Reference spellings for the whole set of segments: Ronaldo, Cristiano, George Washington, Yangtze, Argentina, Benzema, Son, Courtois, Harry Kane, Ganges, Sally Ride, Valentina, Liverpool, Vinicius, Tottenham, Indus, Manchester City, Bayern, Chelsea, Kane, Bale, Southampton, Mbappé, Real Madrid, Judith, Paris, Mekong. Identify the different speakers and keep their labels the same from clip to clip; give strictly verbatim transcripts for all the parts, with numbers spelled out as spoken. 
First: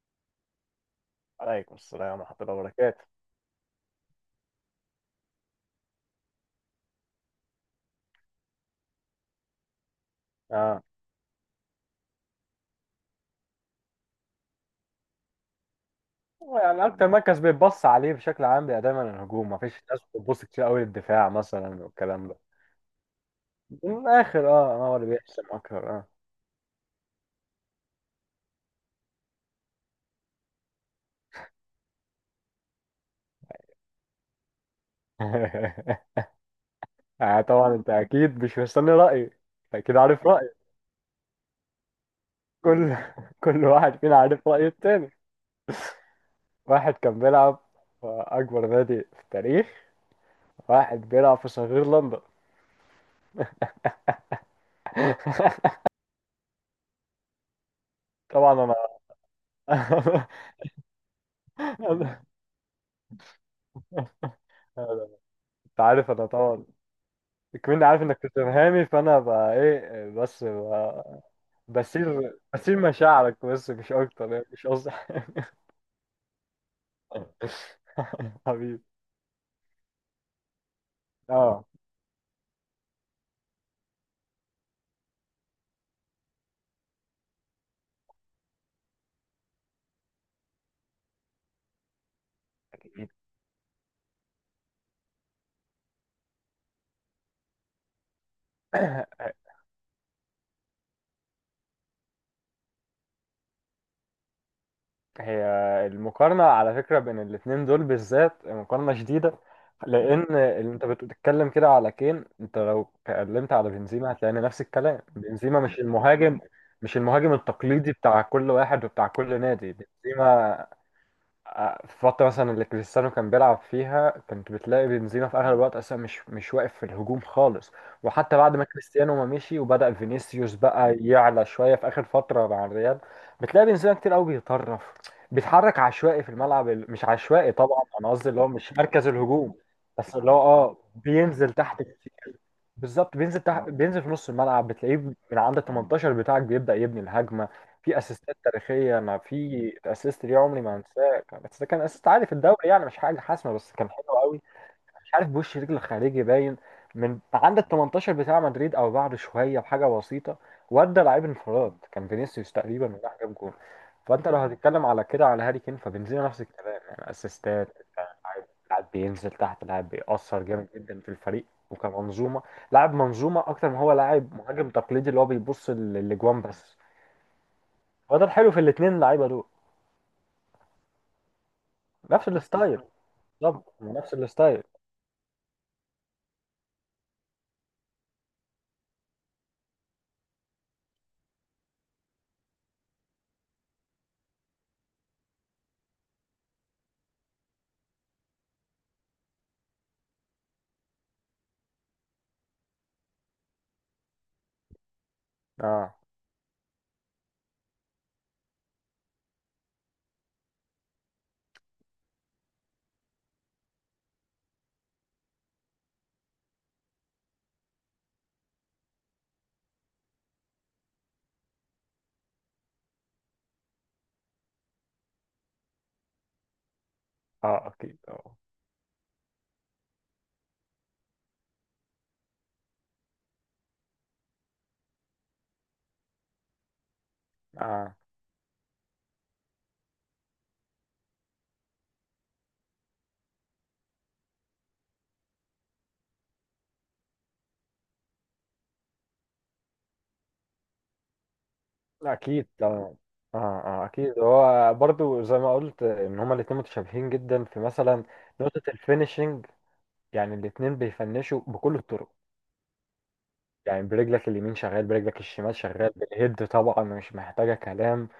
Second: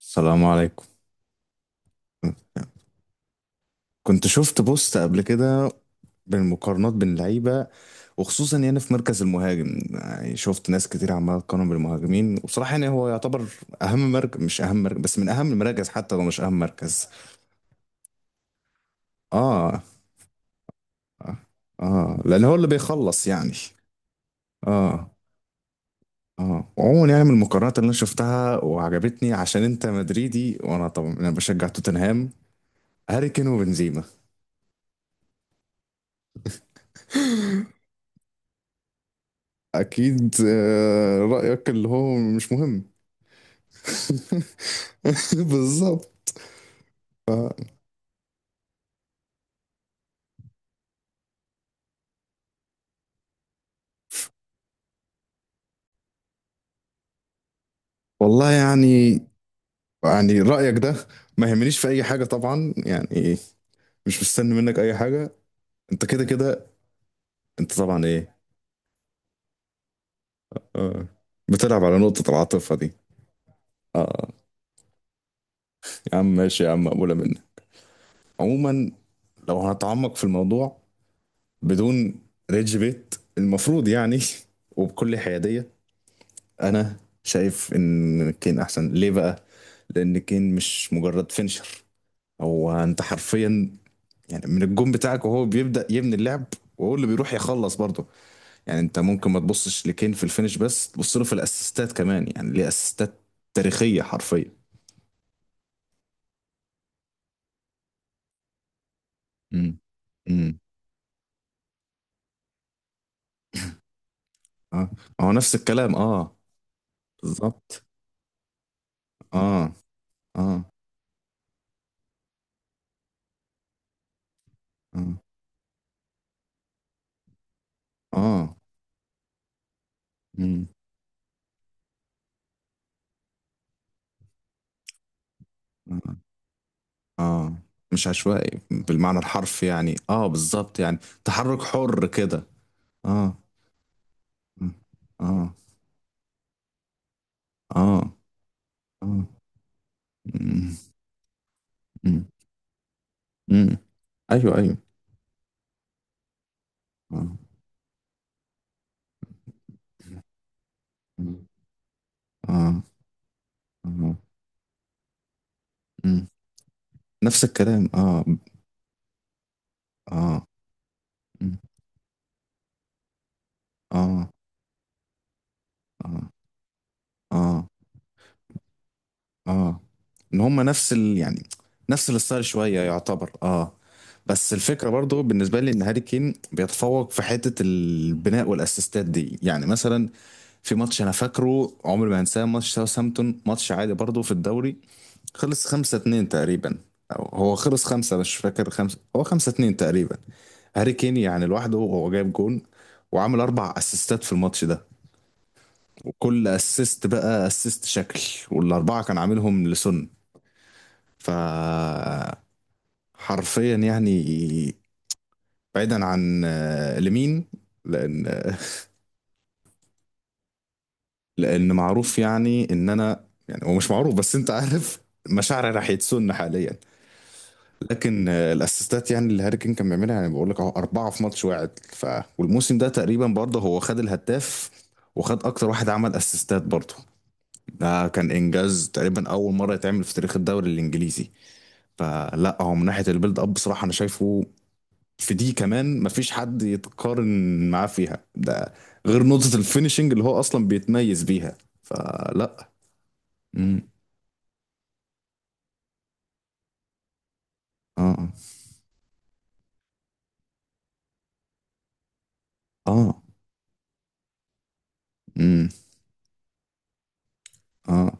Speaker 1: السلام عليكم.
Speaker 2: عليكم السلام ورحمة الله وبركاته.
Speaker 1: كنت شفت بوست قبل كده بالمقارنات بين اللعيبة، وخصوصا يعني في مركز المهاجم. يعني شفت
Speaker 2: اه
Speaker 1: ناس كتير عمالة تقارن بالمهاجمين، وبصراحة يعني هو يعتبر أهم مركز. مش أهم مركز، بس من أهم المراكز، حتى لو مش أهم
Speaker 2: هو يعني
Speaker 1: مركز.
Speaker 2: أكتر مركز بيتبص عليه بشكل عام بيبقى دايما الهجوم، مفيش
Speaker 1: آه.
Speaker 2: ناس بتبص كتير قوي للدفاع
Speaker 1: آه.
Speaker 2: مثلا
Speaker 1: آه،
Speaker 2: والكلام ده.
Speaker 1: لأن هو اللي بيخلص يعني.
Speaker 2: من الآخر اه هو اللي
Speaker 1: آه.
Speaker 2: بيحسم أكتر. اه.
Speaker 1: آه وعموما يعني من المقارنات اللي أنا شفتها وعجبتني، عشان أنت مدريدي، وأنا طبعا أنا بشجع توتنهام، هاري كين وبنزيما.
Speaker 2: يعني طبعا أنت أكيد مش مستني رأيي، أكيد عارف
Speaker 1: أكيد
Speaker 2: رأيي.
Speaker 1: آه، رأيك اللي هو مش
Speaker 2: كل
Speaker 1: مهم.
Speaker 2: كل واحد فينا عارف رأي التاني.
Speaker 1: بالظبط.
Speaker 2: واحد كان بيلعب في أكبر نادي في التاريخ، واحد بيلعب في صغير لندن.
Speaker 1: والله
Speaker 2: طبعا أنا.
Speaker 1: يعني. يعني رأيك ده ما يهمنيش في أي حاجة طبعا، يعني إيه. مش مستني منك أي حاجة.
Speaker 2: أنت
Speaker 1: أنت
Speaker 2: عارف
Speaker 1: كده
Speaker 2: أنا طبعا
Speaker 1: كده. أنت
Speaker 2: كمان عارف
Speaker 1: طبعا
Speaker 2: انك
Speaker 1: إيه.
Speaker 2: توتنهامي، فانا بقى ايه بس بقى.
Speaker 1: آه. بتلعب على نقطة
Speaker 2: بسير
Speaker 1: العاطفة
Speaker 2: بسير
Speaker 1: دي.
Speaker 2: مشاعرك بس مش
Speaker 1: آه.
Speaker 2: اكتر، يعني مش قصدي حاجة.
Speaker 1: يا عم ماشي، يا عم مقبولة منك.
Speaker 2: حبيبي.
Speaker 1: عموما، لو هنتعمق في الموضوع
Speaker 2: اه.
Speaker 1: بدون ريدج بيت المفروض يعني، وبكل حيادية، أنا شايف إن كين أحسن. ليه بقى؟ لأن كين مش مجرد فينشر، هو أنت حرفيا يعني من الجون بتاعك وهو بيبدأ يبني اللعب، وهو اللي بيروح يخلص برضه. يعني انت ممكن ما تبصش لكين في الفينش، بس تبص له في الاسيستات كمان. يعني ليه اسيستات تاريخية حرفيا.
Speaker 2: هي المقارنة على فكرة بين الاتنين دول بالذات مقارنة شديدة،
Speaker 1: امم.
Speaker 2: لأن
Speaker 1: امم.
Speaker 2: اللي أنت بتتكلم كده على كين، أنت لو اتكلمت على بنزيما هتلاقي نفس
Speaker 1: اه.
Speaker 2: الكلام.
Speaker 1: ما هو نفس
Speaker 2: بنزيما مش
Speaker 1: الكلام اه.
Speaker 2: المهاجم، مش المهاجم
Speaker 1: بالظبط.
Speaker 2: التقليدي بتاع كل واحد وبتاع كل
Speaker 1: اه.
Speaker 2: نادي.
Speaker 1: اه.
Speaker 2: بنزيما، آه، في الفترة مثلا اللي كريستيانو كان بيلعب فيها كنت بتلاقي
Speaker 1: اه.
Speaker 2: بنزيما في أغلب الوقت أصلا مش مش واقف في الهجوم خالص. وحتى
Speaker 1: اه.
Speaker 2: بعد ما كريستيانو ما مشي وبدأ فينيسيوس
Speaker 1: مم.
Speaker 2: بقى يعلى شوية في آخر فترة مع الريال، بتلاقي بنزيما كتير قوي بيطرف، بيتحرك
Speaker 1: اه.
Speaker 2: عشوائي في الملعب. ال- مش
Speaker 1: آه.
Speaker 2: عشوائي طبعا،
Speaker 1: مش
Speaker 2: أنا قصدي اللي هو
Speaker 1: عشوائي
Speaker 2: مش مركز
Speaker 1: بالمعنى
Speaker 2: الهجوم،
Speaker 1: الحرفي يعني،
Speaker 2: بس
Speaker 1: اه
Speaker 2: اللي هو اه
Speaker 1: بالظبط يعني.
Speaker 2: بينزل
Speaker 1: تحرك
Speaker 2: تحت.
Speaker 1: حر كده.
Speaker 2: بالظبط
Speaker 1: اه.
Speaker 2: بينزل تح... بينزل في نص
Speaker 1: اه.
Speaker 2: الملعب، بتلاقيه من
Speaker 1: اه.
Speaker 2: عند ال تمنتاشر بتاعك بيبدأ يبني الهجمة. في
Speaker 1: اه.
Speaker 2: اسيستات تاريخية، انا
Speaker 1: آه.
Speaker 2: في اسيست ليه عمري ما
Speaker 1: مم.
Speaker 2: هنساه. كان- بس ده كان اسيست
Speaker 1: مم.
Speaker 2: عادي في الدوري يعني، مش حاجة حاسمة،
Speaker 1: مم.
Speaker 2: بس كان حلو قوي.
Speaker 1: ايوه ايوه.
Speaker 2: مش عارف بوش رجل خارجي باين من
Speaker 1: اه.
Speaker 2: عند ال تمنتاشر بتاع مدريد او بعد شويه بحاجه بسيطه، ودى لعيب انفراد كان فينيسيوس
Speaker 1: اه.
Speaker 2: تقريبا، وراح جاب جول.
Speaker 1: اه.
Speaker 2: فانت لو هتتكلم على كده على هاري كين، فبنزيما
Speaker 1: مم.
Speaker 2: نفس الكلام، يعني
Speaker 1: نفس
Speaker 2: اسيستات.
Speaker 1: الكلام اه.
Speaker 2: لاعب لاعب بينزل تحت، لاعب بيأثر
Speaker 1: اه.
Speaker 2: جامد جدا في الفريق
Speaker 1: مم.
Speaker 2: وكمنظومه، لاعب منظومه اكتر ما هو
Speaker 1: اه.
Speaker 2: لاعب مهاجم تقليدي اللي هو بيبص لل-
Speaker 1: اه.
Speaker 2: للاجوان بس.
Speaker 1: اه.
Speaker 2: وده الحلو في الاثنين اللعيبه دول.
Speaker 1: اه. ان هم نفس ال يعني، نفس
Speaker 2: نفس
Speaker 1: الستايل شويه
Speaker 2: الستايل،
Speaker 1: يعتبر اه.
Speaker 2: بالظبط نفس
Speaker 1: بس
Speaker 2: الستايل.
Speaker 1: الفكره برضو بالنسبه لي ان هاري كين بيتفوق في حته البناء والاسيستات دي. يعني مثلا في ماتش انا فاكره عمري ما هنساه، ماتش ساوثهامبتون، ماتش عادي برضو في الدوري، خلص خمسة اتنين تقريبا، أو هو خلص خمسة، مش فاكر خمسة، هو خمسة اتنين تقريبا. هاري كين يعني لوحده هو جايب جون وعامل أربع أسيستات في الماتش ده،
Speaker 2: اه.
Speaker 1: وكل أسيست بقى أسيست شكل، والأربعة كان عاملهم لسون. ف حرفيا يعني بعيدا عن آه، لمين، لأن آه، لأن معروف يعني إن أنا يعني، هو مش معروف بس أنت عارف مشاعري راح يتسن حاليا.
Speaker 2: اه. اكيد
Speaker 1: لكن
Speaker 2: اه.
Speaker 1: آه، الاسيستات يعني اللي هاري كين كان بيعملها يعني، بقول لك اهو، اربعه في ماتش واحد. ف والموسم ده تقريبا برضه هو خد الهداف، وخد اكتر واحد عمل اسيستات برضه.
Speaker 2: اه.
Speaker 1: ده كان انجاز تقريبا اول مره يتعمل في تاريخ الدوري الانجليزي. فلا هو من ناحيه البيلد اب بصراحه انا شايفه في دي كمان مفيش حد يتقارن معاه فيها، ده غير نقطه الفينيشنج اللي هو اصلا بيتميز بيها.
Speaker 2: لا اكيد
Speaker 1: فلا.
Speaker 2: طبعا. اه. اه
Speaker 1: امم.
Speaker 2: اكيد. هو برضو زي ما قلت ان هما الاتنين متشابهين جدا في مثلا
Speaker 1: اه.
Speaker 2: نقطة الفينيشنج. يعني الاتنين بيفنشوا بكل الطرق.
Speaker 1: اه.
Speaker 2: يعني برجلك اليمين شغال، برجلك الشمال
Speaker 1: امم.
Speaker 2: شغال، بالهيد طبعا مش محتاجة كلام.
Speaker 1: اه.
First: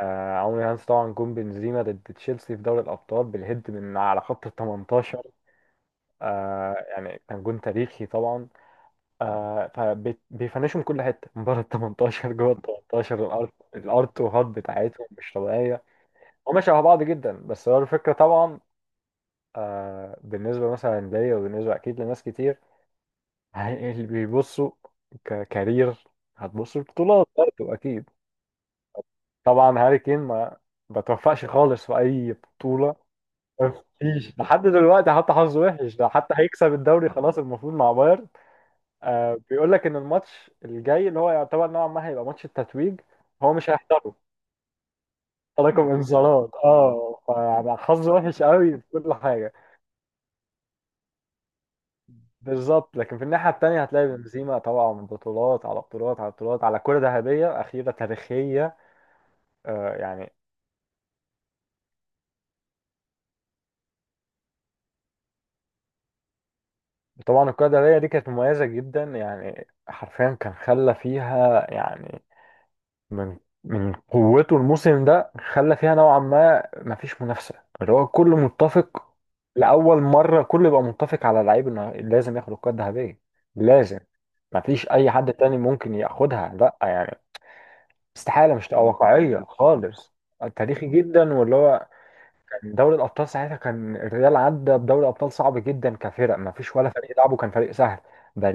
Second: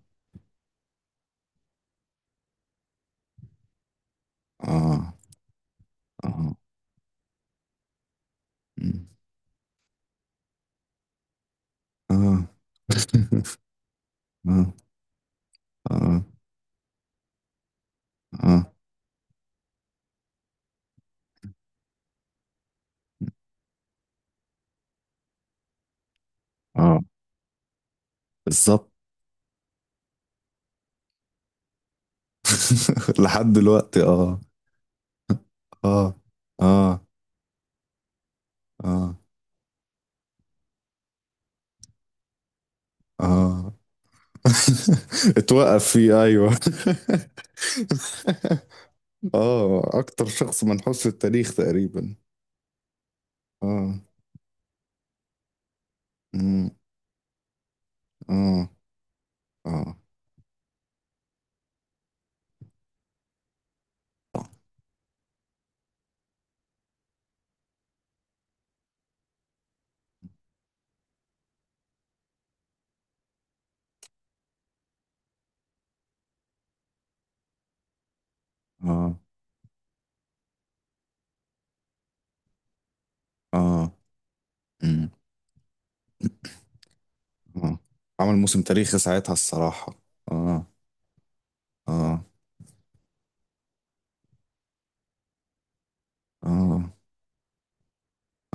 Speaker 2: آه عمرو هانس طبعا، جون بنزيما ضد تشيلسي في دوري الأبطال بالهيد من على خط ال
Speaker 1: اه.
Speaker 2: تمنتاشر.
Speaker 1: اه.
Speaker 2: آه يعني كان جون تاريخي طبعا.
Speaker 1: مم.
Speaker 2: آه فبيفنشوا من كل حتة، من بره ال تمنتاشر،
Speaker 1: اه.
Speaker 2: جوه ال تمنتاشر، الأرض الأرض وهات
Speaker 1: اه.
Speaker 2: بتاعتهم مش طبيعية.
Speaker 1: اه.
Speaker 2: هما شبه بعض جدا. بس هو الفكرة
Speaker 1: اه. اه. اه،
Speaker 2: طبعا،
Speaker 1: اه،
Speaker 2: آه بالنسبة مثلا ليا وبالنسبة أكيد لناس كتير، هي- اللي بيبصوا ككارير، هتبصوا
Speaker 1: اه،
Speaker 2: البطولات برضه أكيد.
Speaker 1: بالظبط.
Speaker 2: طبعا هاري كين ما بتوفقش خالص في أي بطولة،
Speaker 1: لحد دلوقتي
Speaker 2: مفيش
Speaker 1: اه.
Speaker 2: لحد دلوقتي. حتى حظه وحش
Speaker 1: اه.
Speaker 2: ده، حتى هيكسب
Speaker 1: اه.
Speaker 2: الدوري خلاص المفروض مع بايرن،
Speaker 1: اه.
Speaker 2: آه بيقول لك إن الماتش الجاي اللي هو يعتبر نوعا ما هيبقى ماتش التتويج، هو مش
Speaker 1: اه.
Speaker 2: هيحضره.
Speaker 1: اتوقف
Speaker 2: تراكم
Speaker 1: فيه
Speaker 2: انذارات
Speaker 1: ايوه.
Speaker 2: اه، فحظه وحش قوي في كل حاجة.
Speaker 1: اه اكتر شخص منحوس في التاريخ تقريبا.
Speaker 2: بالظبط. لكن في الناحية التانية
Speaker 1: اه.
Speaker 2: هتلاقي بنزيما طبعا، من بطولات على بطولات على بطولات،
Speaker 1: أمم.
Speaker 2: على كرة ذهبية أخيرة
Speaker 1: اه.
Speaker 2: تاريخية. آه
Speaker 1: اه.
Speaker 2: يعني طبعا الكرة الذهبية دي كانت مميزة جدا، يعني حرفيا كان خلى فيها يعني، من من قوته الموسم ده خلى فيها نوعا ما مفيش منافسة. اللي هو كله متفق،
Speaker 1: اه.
Speaker 2: لأول مرة كله يبقى متفق على لعيب إنه لازم ياخد الكرة الذهبية.
Speaker 1: اه.
Speaker 2: لازم، مفيش
Speaker 1: أمم.
Speaker 2: أي حد تاني ممكن ياخدها لأ يعني،
Speaker 1: اه عمل
Speaker 2: استحالة،
Speaker 1: موسم
Speaker 2: مش تبقى
Speaker 1: تاريخي ساعتها
Speaker 2: واقعية
Speaker 1: الصراحة.
Speaker 2: خالص.
Speaker 1: اه.
Speaker 2: تاريخي جدا، واللي هو
Speaker 1: اه.
Speaker 2: كان دوري الأبطال ساعتها، كان الريال عدى بدوري أبطال صعب جدا كفرق، ما فيش ولا
Speaker 1: اه.
Speaker 2: فريق لعبه كان فريق سهل.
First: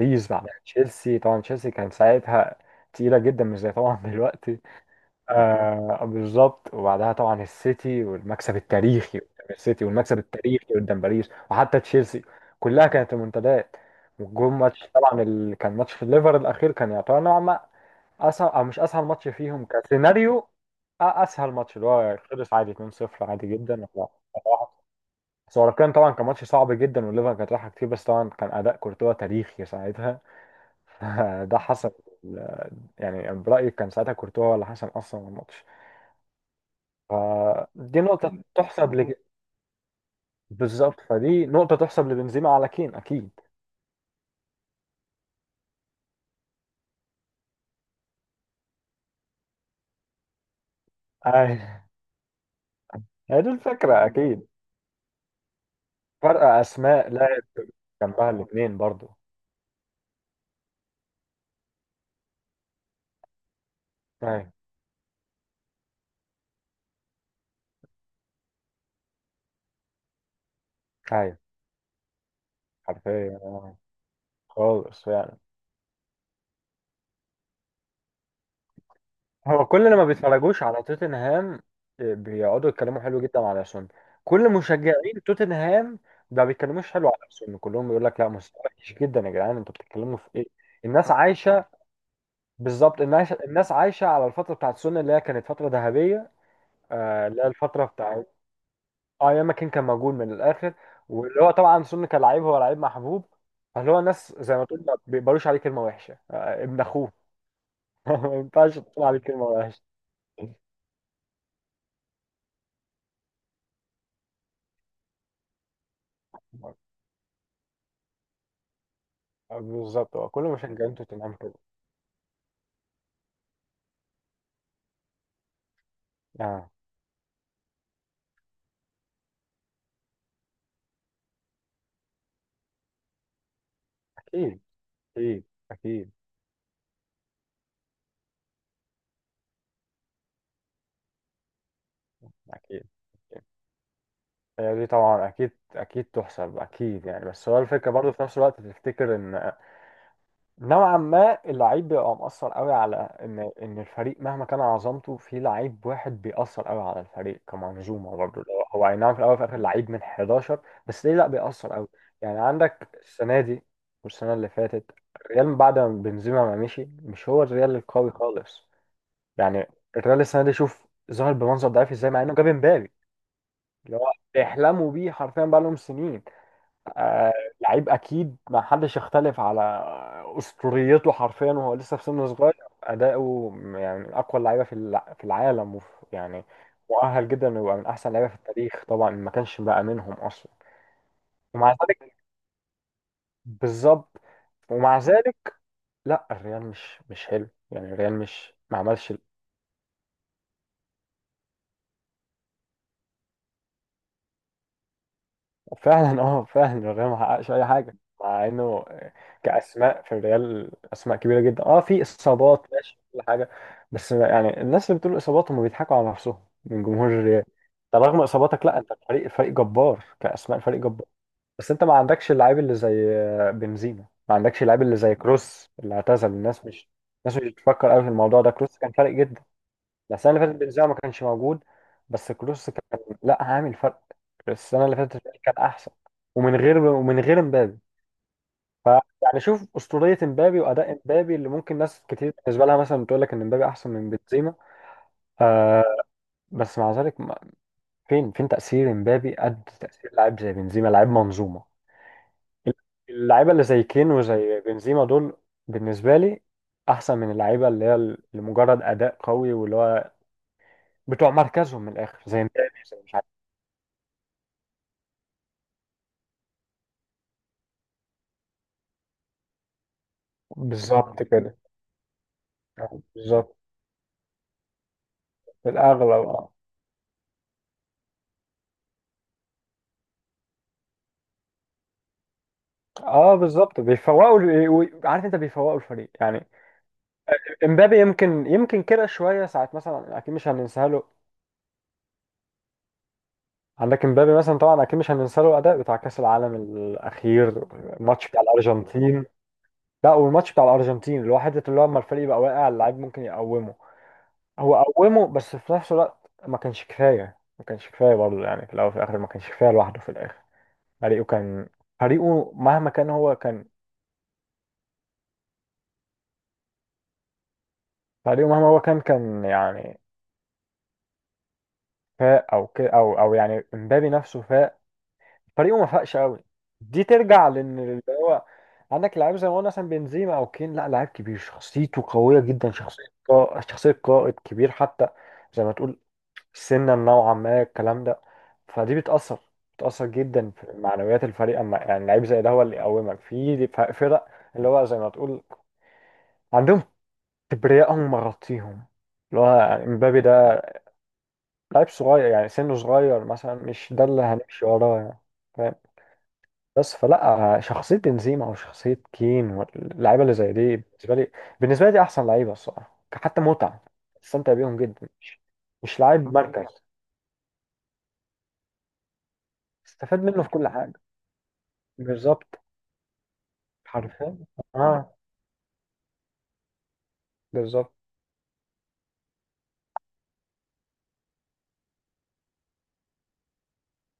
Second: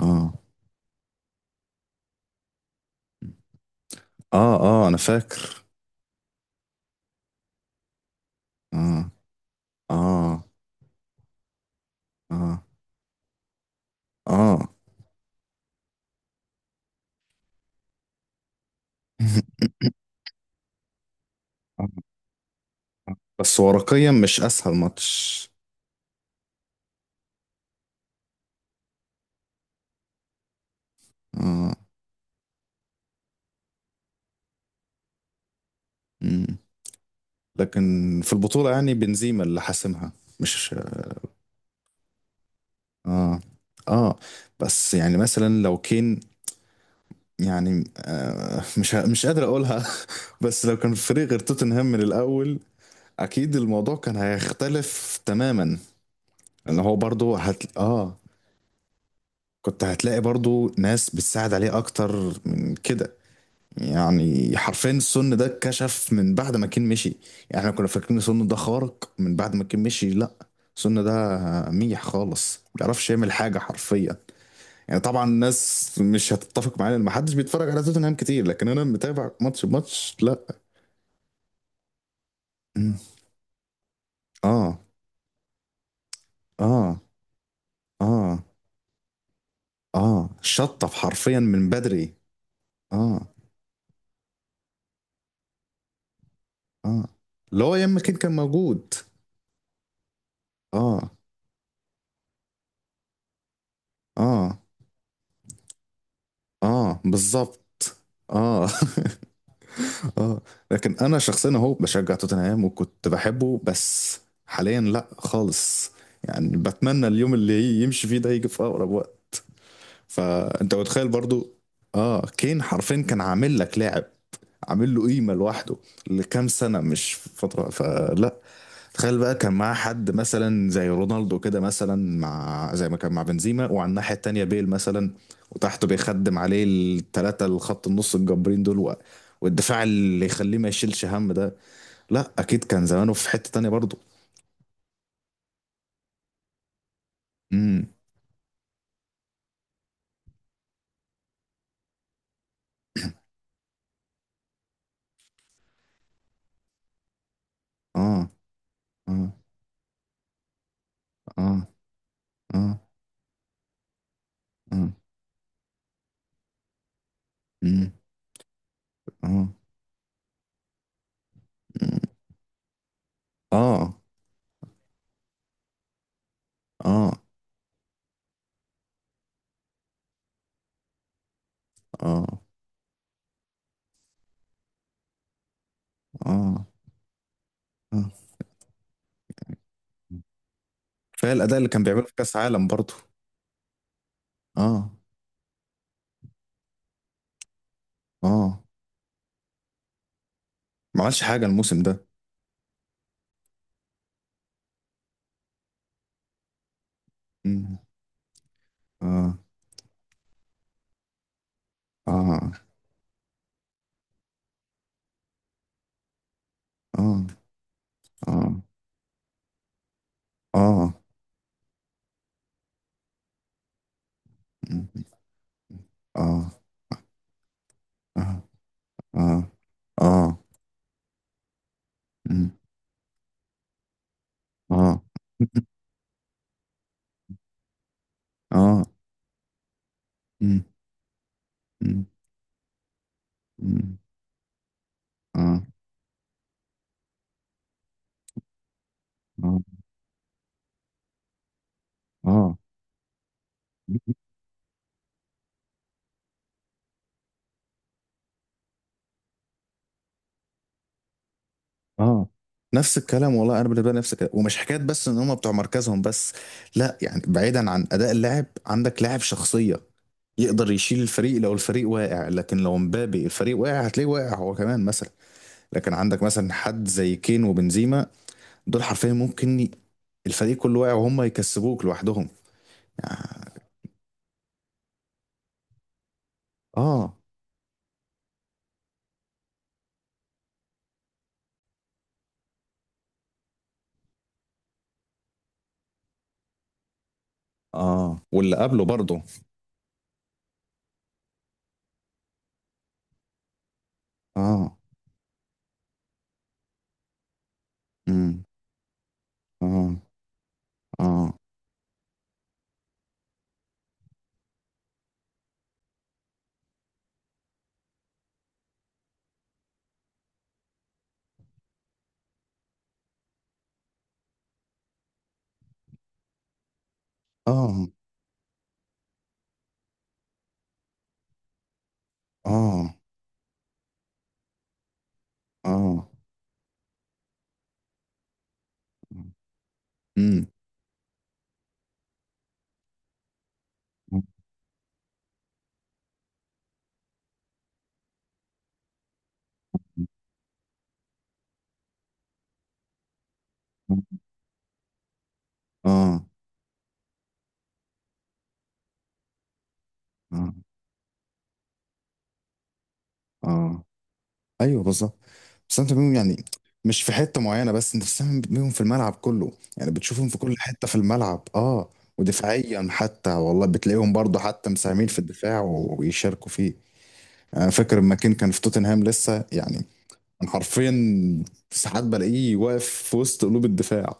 Speaker 1: اه. اه.
Speaker 2: بعد تشيلسي، طبعا تشيلسي كان ساعتها تقيلة جدا، مش زي طبعا
Speaker 1: اه.
Speaker 2: دلوقتي.
Speaker 1: اه، انا فاكر.
Speaker 2: آه بالظبط. وبعدها طبعا السيتي والمكسب
Speaker 1: اه.
Speaker 2: التاريخي قدام السيتي، والمكسب
Speaker 1: اه.
Speaker 2: التاريخي قدام باريس، وحتى تشيلسي،
Speaker 1: اه.
Speaker 2: كلها كانت ريمونتادات. والجون
Speaker 1: اه.
Speaker 2: ماتش طبعا اللي كان ماتش في الليفر الأخير كان يعتبر نوعا ما اصعب او مش اسهل ماتش فيهم كسيناريو. أ- اسهل ماتش
Speaker 1: آه.
Speaker 2: اللي هو خلص عادي اتنين صفر عادي
Speaker 1: بس
Speaker 2: جدا، ولا
Speaker 1: ورقيا مش اسهل
Speaker 2: واحد.
Speaker 1: ماتش.
Speaker 2: بس هو كان طبعا كان ماتش صعب جدا والليفر كانت رايحه كتير، بس طبعا كان اداء كورتوا تاريخي ساعتها. ده
Speaker 1: اه.
Speaker 2: حسم ال- يعني برايي كان ساعتها كورتوا هو اللي حسم اصلا الماتش.
Speaker 1: مم.
Speaker 2: دي
Speaker 1: لكن في
Speaker 2: نقطه
Speaker 1: البطولة يعني
Speaker 2: تحسب لج...
Speaker 1: بنزيما اللي حاسمها، مش.
Speaker 2: بالظبط، فدي نقطه تحسب لبنزيما على كين اكيد.
Speaker 1: اه. اه. بس يعني مثلا لو كين، يعني آه مش ه- مش قادر اقولها. بس لو كان في فريق غير
Speaker 2: أي-
Speaker 1: توتنهام من الاول،
Speaker 2: هي دي
Speaker 1: اكيد الموضوع
Speaker 2: الفكره
Speaker 1: كان
Speaker 2: اكيد،
Speaker 1: هيختلف تماما.
Speaker 2: فرق
Speaker 1: لان هو
Speaker 2: اسماء لا،
Speaker 1: برضو هت... اه
Speaker 2: جنبها الاثنين برضو.
Speaker 1: كنت هتلاقي برضو ناس بتساعد عليه اكتر من كده.
Speaker 2: ايوه
Speaker 1: يعني حرفيا السن ده اتكشف من بعد ما كين مشي. يعني احنا كنا فاكرين السن ده خارق، من بعد ما كين مشي لا، السن ده
Speaker 2: ايوه
Speaker 1: ميح خالص، ما بيعرفش يعمل
Speaker 2: حرفيا
Speaker 1: حاجة
Speaker 2: آه.
Speaker 1: حرفيا. يعني
Speaker 2: خالص
Speaker 1: طبعا
Speaker 2: يعني.
Speaker 1: الناس مش هتتفق معايا ان محدش بيتفرج على توتنهام كتير، لكن انا متابع ماتش
Speaker 2: هو كل اللي ما
Speaker 1: ماتش لا.
Speaker 2: بيتفرجوش على توتنهام، آه، بيقعدوا
Speaker 1: مم.
Speaker 2: يتكلموا حلو جدا على سون. كل
Speaker 1: اه.
Speaker 2: مشجعين توتنهام ما بيتكلموش
Speaker 1: اه.
Speaker 2: حلو على سون، كلهم بيقول لك لا
Speaker 1: اه.
Speaker 2: مستوى وحش جدا يا جدعان، انتوا بتتكلموا في
Speaker 1: اه
Speaker 2: ايه.
Speaker 1: شطف
Speaker 2: الناس
Speaker 1: حرفيا
Speaker 2: عايشه،
Speaker 1: من بدري.
Speaker 2: بالظبط الناس
Speaker 1: اه.
Speaker 2: الناس عايشه على الفتره بتاعت سون اللي هي كانت فتره ذهبيه.
Speaker 1: اه.
Speaker 2: آه، اللي هي
Speaker 1: اللي هو
Speaker 2: الفتره
Speaker 1: ياما كين
Speaker 2: بتاعت،
Speaker 1: كان موجود.
Speaker 2: اه ايام ما كان كان موجود من الاخر.
Speaker 1: اه.
Speaker 2: واللي هو طبعا سون كان لعيب، هو لعيب محبوب، فاللي هو الناس زي
Speaker 1: اه.
Speaker 2: ما تقول ما بيقبلوش عليه كلمه وحشه، آه ابن
Speaker 1: اه
Speaker 2: اخوه.
Speaker 1: بالظبط.
Speaker 2: ما
Speaker 1: اه.
Speaker 2: ينفعش تقول عليه كلمه وحشه.
Speaker 1: اه. لكن انا شخصيا اهو بشجع توتنهام وكنت بحبه، بس حاليا لا خالص. يعني بتمنى اليوم اللي يمشي فيه ده يجي في اقرب وقت.
Speaker 2: بالظبط، هو كل
Speaker 1: فانت
Speaker 2: مشجعين
Speaker 1: متخيل
Speaker 2: توتنهام
Speaker 1: برضو
Speaker 2: كده.
Speaker 1: اه، كين حرفيا كان عامل لك لاعب، عامل له قيمة لوحده لكام
Speaker 2: آه.
Speaker 1: سنة مش فترة. فلا، تخيل بقى كان معاه حد مثلا زي رونالدو كده مثلا، مع زي ما كان مع بنزيما، وعلى الناحية التانية
Speaker 2: أكيد،
Speaker 1: بيل مثلا،
Speaker 2: أكيد.
Speaker 1: وتحته
Speaker 2: أكيد.
Speaker 1: بيخدم عليه التلاتة، الخط النص الجبارين دول، و- والدفاع اللي يخليه ما يشيلش هم ده، لا أكيد
Speaker 2: أكيد
Speaker 1: كان زمانه في
Speaker 2: أكيد.
Speaker 1: حتة تانية برضه.
Speaker 2: هي دي طبعا أكيد أكيد تحسب أكيد يعني. بس هو
Speaker 1: امم.
Speaker 2: الفكرة برضه في نفس الوقت تفتكر إن نوعا ما اللعيب بيبقى مؤثر قوي، على إن إن الفريق مهما كان عظمته في لعيب واحد بيأثر قوي على الفريق كمنظومة
Speaker 1: اه.
Speaker 2: برضه. اللي هو هو أي نعم في
Speaker 1: اه.
Speaker 2: الأول وفي الآخر لعيب من حداشر، بس ليه لأ،
Speaker 1: اه.
Speaker 2: بيأثر قوي. يعني
Speaker 1: اه.
Speaker 2: عندك السنة دي والسنة اللي
Speaker 1: اه.
Speaker 2: فاتت، الريال بعد ما بنزيما ما مشي مش هو الريال
Speaker 1: امم.
Speaker 2: القوي خالص.
Speaker 1: اه.
Speaker 2: يعني الريال السنه دي، شوف ظهر بمنظر ضعيف ازاي مع انه جاب امبابي
Speaker 1: اه.
Speaker 2: اللي هو بيحلموا بيه حرفيا بقى لهم سنين.
Speaker 1: اه.
Speaker 2: لعيب اكيد ما حدش يختلف على اسطوريته حرفيا، وهو لسه في
Speaker 1: اه.
Speaker 2: سن صغير، اداؤه يعني من اقوى اللعيبه في الع- في العالم. وف يعني
Speaker 1: اه.
Speaker 2: مؤهل جدا انه يبقى من
Speaker 1: اه
Speaker 2: احسن لعيبه في التاريخ، طبعا ما كانش بقى منهم اصلا.
Speaker 1: كفاية الأداء اللي
Speaker 2: ومع
Speaker 1: كان بيعمله في
Speaker 2: ذلك،
Speaker 1: كأس عالم برضه.
Speaker 2: بالظبط
Speaker 1: اه.
Speaker 2: ومع ذلك لا الريال مش مش حلو يعني، الريال مش
Speaker 1: اه
Speaker 2: ما عملش.
Speaker 1: ما عملش حاجة الموسم ده.
Speaker 2: فعلا اه، فعلا الريال ما حققش اي
Speaker 1: امم.
Speaker 2: حاجه، مع انه
Speaker 1: اه.
Speaker 2: كاسماء في الريال اسماء كبيره جدا. اه في
Speaker 1: آه.
Speaker 2: اصابات ماشي كل حاجه، بس يعني الناس اللي بتقول اصابات هم بيضحكوا على نفسهم من جمهور
Speaker 1: آه.
Speaker 2: الريال. طب رغم
Speaker 1: آه.
Speaker 2: اصاباتك، لا انت فريق فريق جبار كاسماء، فريق
Speaker 1: آه.
Speaker 2: جبار، بس انت ما عندكش اللعيب اللي زي بنزيما، ما عندكش اللعيب اللي
Speaker 1: مم.
Speaker 2: زي كروس اللي اعتزل.
Speaker 1: آه.
Speaker 2: الناس مش الناس مش بتفكر قوي في الموضوع
Speaker 1: آه.
Speaker 2: ده. كروس كان فارق جدا،
Speaker 1: آه.
Speaker 2: لا السنه
Speaker 1: آه.
Speaker 2: اللي فاتت بنزيما ما كانش موجود بس
Speaker 1: مم.
Speaker 2: كروس كان لا عامل فرق السنه اللي
Speaker 1: آه.
Speaker 2: فاتت، كان احسن. ومن غير ومن غير امبابي
Speaker 1: آه.
Speaker 2: ف يعني شوف اسطوريه امبابي
Speaker 1: مم.
Speaker 2: واداء امبابي، اللي ممكن ناس
Speaker 1: مم.
Speaker 2: كتير بالنسبه لها مثلا بتقول لك ان امبابي احسن
Speaker 1: مم.
Speaker 2: من بنزيما.
Speaker 1: آه.
Speaker 2: آه بس مع ذلك ما- فين فين تاثير امبابي
Speaker 1: آه.
Speaker 2: قد تاثير لاعب زي بنزيما، لاعب منظومه.
Speaker 1: آه.
Speaker 2: اللعيبه اللي زي كين وزي بنزيما دول بالنسبه لي احسن من اللعيبه اللي هي لمجرد اداء قوي، واللي هو بتوع مركزهم من الاخر
Speaker 1: آه.
Speaker 2: زي مبابي، زي
Speaker 1: نفس
Speaker 2: مش.
Speaker 1: الكلام والله، أنا بالنسبة لي نفس الكلام، ومش حكاية بس إن هم بتوع مركزهم بس. لا يعني، بعيدا عن أداء اللاعب، عندك لاعب شخصية يقدر يشيل
Speaker 2: بالظبط
Speaker 1: الفريق لو
Speaker 2: كده،
Speaker 1: الفريق واقع. لكن لو
Speaker 2: آه،
Speaker 1: مبابي،
Speaker 2: بالظبط
Speaker 1: الفريق واقع هتلاقيه واقع هو كمان مثلا.
Speaker 2: في
Speaker 1: لكن عندك
Speaker 2: الاغلب اه.
Speaker 1: مثلا حد زي كين وبنزيما، دول حرفيا ممكن ي- الفريق كله واقع وهم يكسبوك لوحدهم.
Speaker 2: اه
Speaker 1: يعني-
Speaker 2: بالظبط بيفوقوا ال- و- عارف انت بيفوقوا الفريق يعني.
Speaker 1: اه.
Speaker 2: امبابي يمكن يمكن كده شويه ساعات مثلا، اكيد مش هننساه له. عندك امبابي مثلا طبعا اكيد مش هننساه له الاداء بتاع كاس العالم الاخير،
Speaker 1: اه
Speaker 2: الماتش بتاع
Speaker 1: واللي قبله برضه.
Speaker 2: الارجنتين. لا والماتش بتاع الارجنتين اللي هو حته اللي هو اما الفريق يبقى واقع، اللاعب ممكن يقومه،
Speaker 1: اه.
Speaker 2: هو قومه. بس في نفس الوقت ما كانش كفايه، ما كانش كفايه
Speaker 1: امم.
Speaker 2: برضه، يعني في الاول وفي الاخر ما كانش كفايه
Speaker 1: اه.
Speaker 2: لوحده في الاخر. فريقه
Speaker 1: اه.
Speaker 2: كان، فريقه مهما كان هو كان، فريقه مهما هو كان كان يعني فاق او كده او او، يعني امبابي نفسه فاق فريقه ما فاقش قوي. دي ترجع لان
Speaker 1: اه.
Speaker 2: اللي هو عندك لعيب زي ما قلنا مثلا بنزيما او كين، لا لعيب كبير، شخصيته قويه جدا،
Speaker 1: اه.
Speaker 2: شخصيه قا- شخصيه قائد كبير حتى، زي ما تقول
Speaker 1: اه.
Speaker 2: سنا نوعا ما الكلام ده. فدي بتاثر بتاثر
Speaker 1: امم.
Speaker 2: جدا في معنويات الفريق، اما يعني لعيب زي ده هو اللي يقومك في ف- فرق. اللي هو زي ما تقول عندهم كبرياء هم مغطيهم، اللي هو امبابي ده لعيب صغير، يعني سنه صغير مثلا، مش ده اللي هنمشي وراه يعني. فاهم.
Speaker 1: اه.
Speaker 2: بس فلا شخصية بنزيما أو شخصية كين واللعيبة اللي زي
Speaker 1: اه.
Speaker 2: دي بالنسبة لي، بالنسبة لي دي أحسن لعيبة الصراحة. حتى
Speaker 1: اه.
Speaker 2: متعة، استمتع بيهم
Speaker 1: ايوه
Speaker 2: جدا،
Speaker 1: بالظبط.
Speaker 2: مش
Speaker 1: بس انت
Speaker 2: مش
Speaker 1: بيهم
Speaker 2: لعيب
Speaker 1: يعني
Speaker 2: مركز.
Speaker 1: مش في حته معينه، بس انت بتساهم بيهم في الملعب كله، يعني
Speaker 2: استفاد
Speaker 1: بتشوفهم في
Speaker 2: منه في
Speaker 1: كل
Speaker 2: كل
Speaker 1: حته
Speaker 2: حاجة،
Speaker 1: في الملعب اه.
Speaker 2: بالظبط
Speaker 1: ودفاعيا حتى والله بتلاقيهم
Speaker 2: حرفيا
Speaker 1: برضه حتى مساهمين
Speaker 2: اه
Speaker 1: في الدفاع ويشاركوا فيه. انا
Speaker 2: بالظبط.
Speaker 1: فاكر لما كين كان في توتنهام لسه يعني، كان حرفيا ساعات بلاقيه واقف في وسط قلوب الدفاع،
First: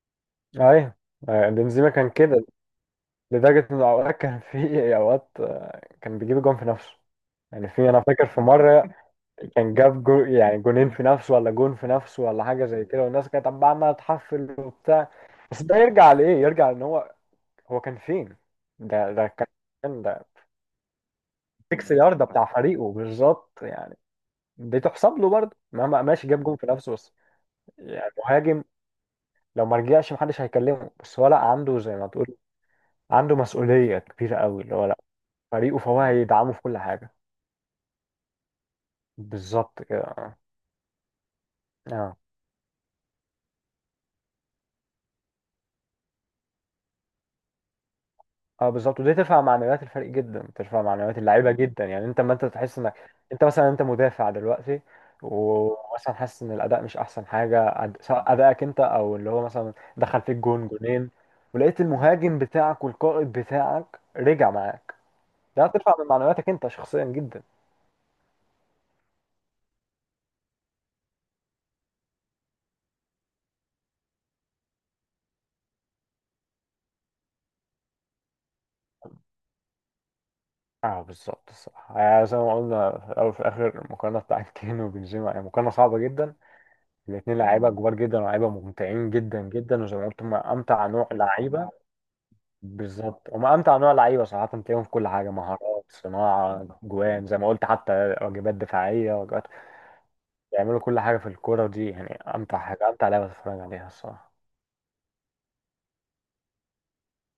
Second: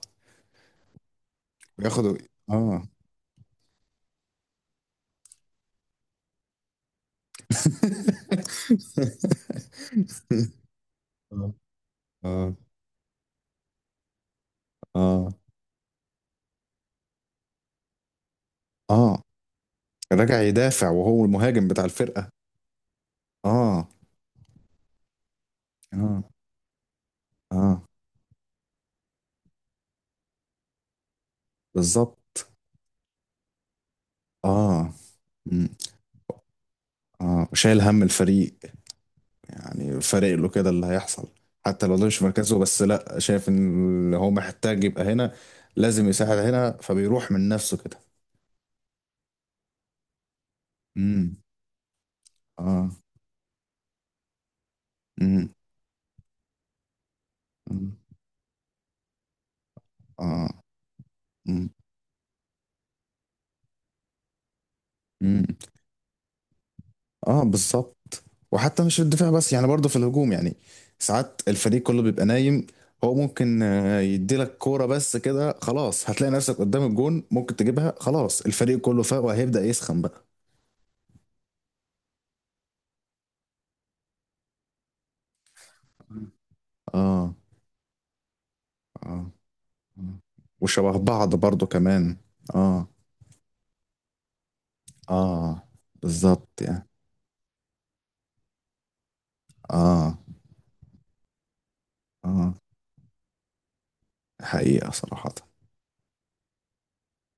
Speaker 2: أيوه آه، بنزيما
Speaker 1: بياخد.
Speaker 2: كان كده،
Speaker 1: اه.
Speaker 2: لدرجة إن أوقات كان، في أوقات آه، كان بيجيب جون في نفسه. يعني في، أنا فاكر في مرة كان جاب جو يعني جونين في نفسه، ولا جون في نفسه
Speaker 1: اه.
Speaker 2: ولا
Speaker 1: اه.
Speaker 2: حاجه زي كده، والناس كانت عماله عمالة تحفل وبتاع.
Speaker 1: اه.
Speaker 2: بس ده يرجع لايه؟ يرجع ان هو، هو كان فين؟ ده
Speaker 1: اه
Speaker 2: ده كان ده
Speaker 1: راجع يدافع وهو المهاجم بتاع
Speaker 2: ستة يارده
Speaker 1: الفرقة.
Speaker 2: بتاع فريقه بالظبط
Speaker 1: اه.
Speaker 2: يعني. دي تحسب له برضه، مهما
Speaker 1: اه.
Speaker 2: ماشي جاب جون في نفسه بس،
Speaker 1: اه
Speaker 2: يعني مهاجم لو ما رجعش محدش هيكلمه. بس هو لا عنده زي ما تقول،
Speaker 1: بالظبط.
Speaker 2: عنده مسؤوليه كبيره قوي، اللي هو
Speaker 1: اه.
Speaker 2: لا
Speaker 1: مم.
Speaker 2: فريقه، فهو هيدعمه في كل حاجه.
Speaker 1: اه وشايل هم الفريق.
Speaker 2: بالظبط
Speaker 1: يعني فارق
Speaker 2: كده.
Speaker 1: له كده اللي هيحصل. حتى لو ده
Speaker 2: اه،
Speaker 1: مش مركزه، بس لا شايف ان هو محتاج يبقى هنا، لازم يساعد هنا، فبيروح من نفسه كده.
Speaker 2: اه بالظبط. ودي ترفع معنويات الفريق جدا، ترفع معنويات
Speaker 1: امم.
Speaker 2: اللعيبه جدا. يعني انت لما انت تحس
Speaker 1: اه.
Speaker 2: انك، انت مثلا انت مدافع دلوقتي،
Speaker 1: امم.
Speaker 2: ومثلا حاسس ان الاداء مش احسن حاجه،
Speaker 1: أمم.
Speaker 2: أد- سواء ادائك انت او اللي هو مثلا دخل فيك
Speaker 1: اه.
Speaker 2: جون جونين،
Speaker 1: امم.
Speaker 2: ولقيت المهاجم بتاعك والقائد بتاعك رجع معاك،
Speaker 1: أمم.
Speaker 2: ده هترفع من معنوياتك انت شخصيا جدا.
Speaker 1: اه بالظبط. وحتى مش في الدفاع بس يعني، برضه في الهجوم يعني، ساعات الفريق كله بيبقى نايم، هو ممكن آه، يديلك كورة بس كده، خلاص هتلاقي نفسك قدام الجون، ممكن تجيبها، خلاص الفريق كله فاق وهيبدأ يسخن بقى.
Speaker 2: اه بالظبط الصراحه. يعني زي ما قلنا في الاول وفي الاخر، المقارنه بتاعت كين وبنزيما يعني مقارنه صعبه جدا،
Speaker 1: اه.
Speaker 2: الاثنين لعيبه كبار جدا، ولاعيبه ممتعين
Speaker 1: اه.
Speaker 2: جدا جدا. وزي ما
Speaker 1: مم.
Speaker 2: قلت هم امتع
Speaker 1: وشبه
Speaker 2: نوع
Speaker 1: بعض برضو
Speaker 2: لعيبه،
Speaker 1: كمان. اه.
Speaker 2: بالظبط هم امتع نوع لعيبه صراحه. تلاقيهم في كل حاجه،
Speaker 1: اه
Speaker 2: مهارات،
Speaker 1: بالظبط
Speaker 2: صناعه
Speaker 1: يعني.
Speaker 2: جوان زي ما قلت، حتى واجبات دفاعيه، واجبات،
Speaker 1: اه.
Speaker 2: بيعملوا كل حاجه في الكوره دي. يعني
Speaker 1: اه.
Speaker 2: امتع حاجه، امتع لعبه تتفرج عليها الصراحه.
Speaker 1: حقيقة صراحة.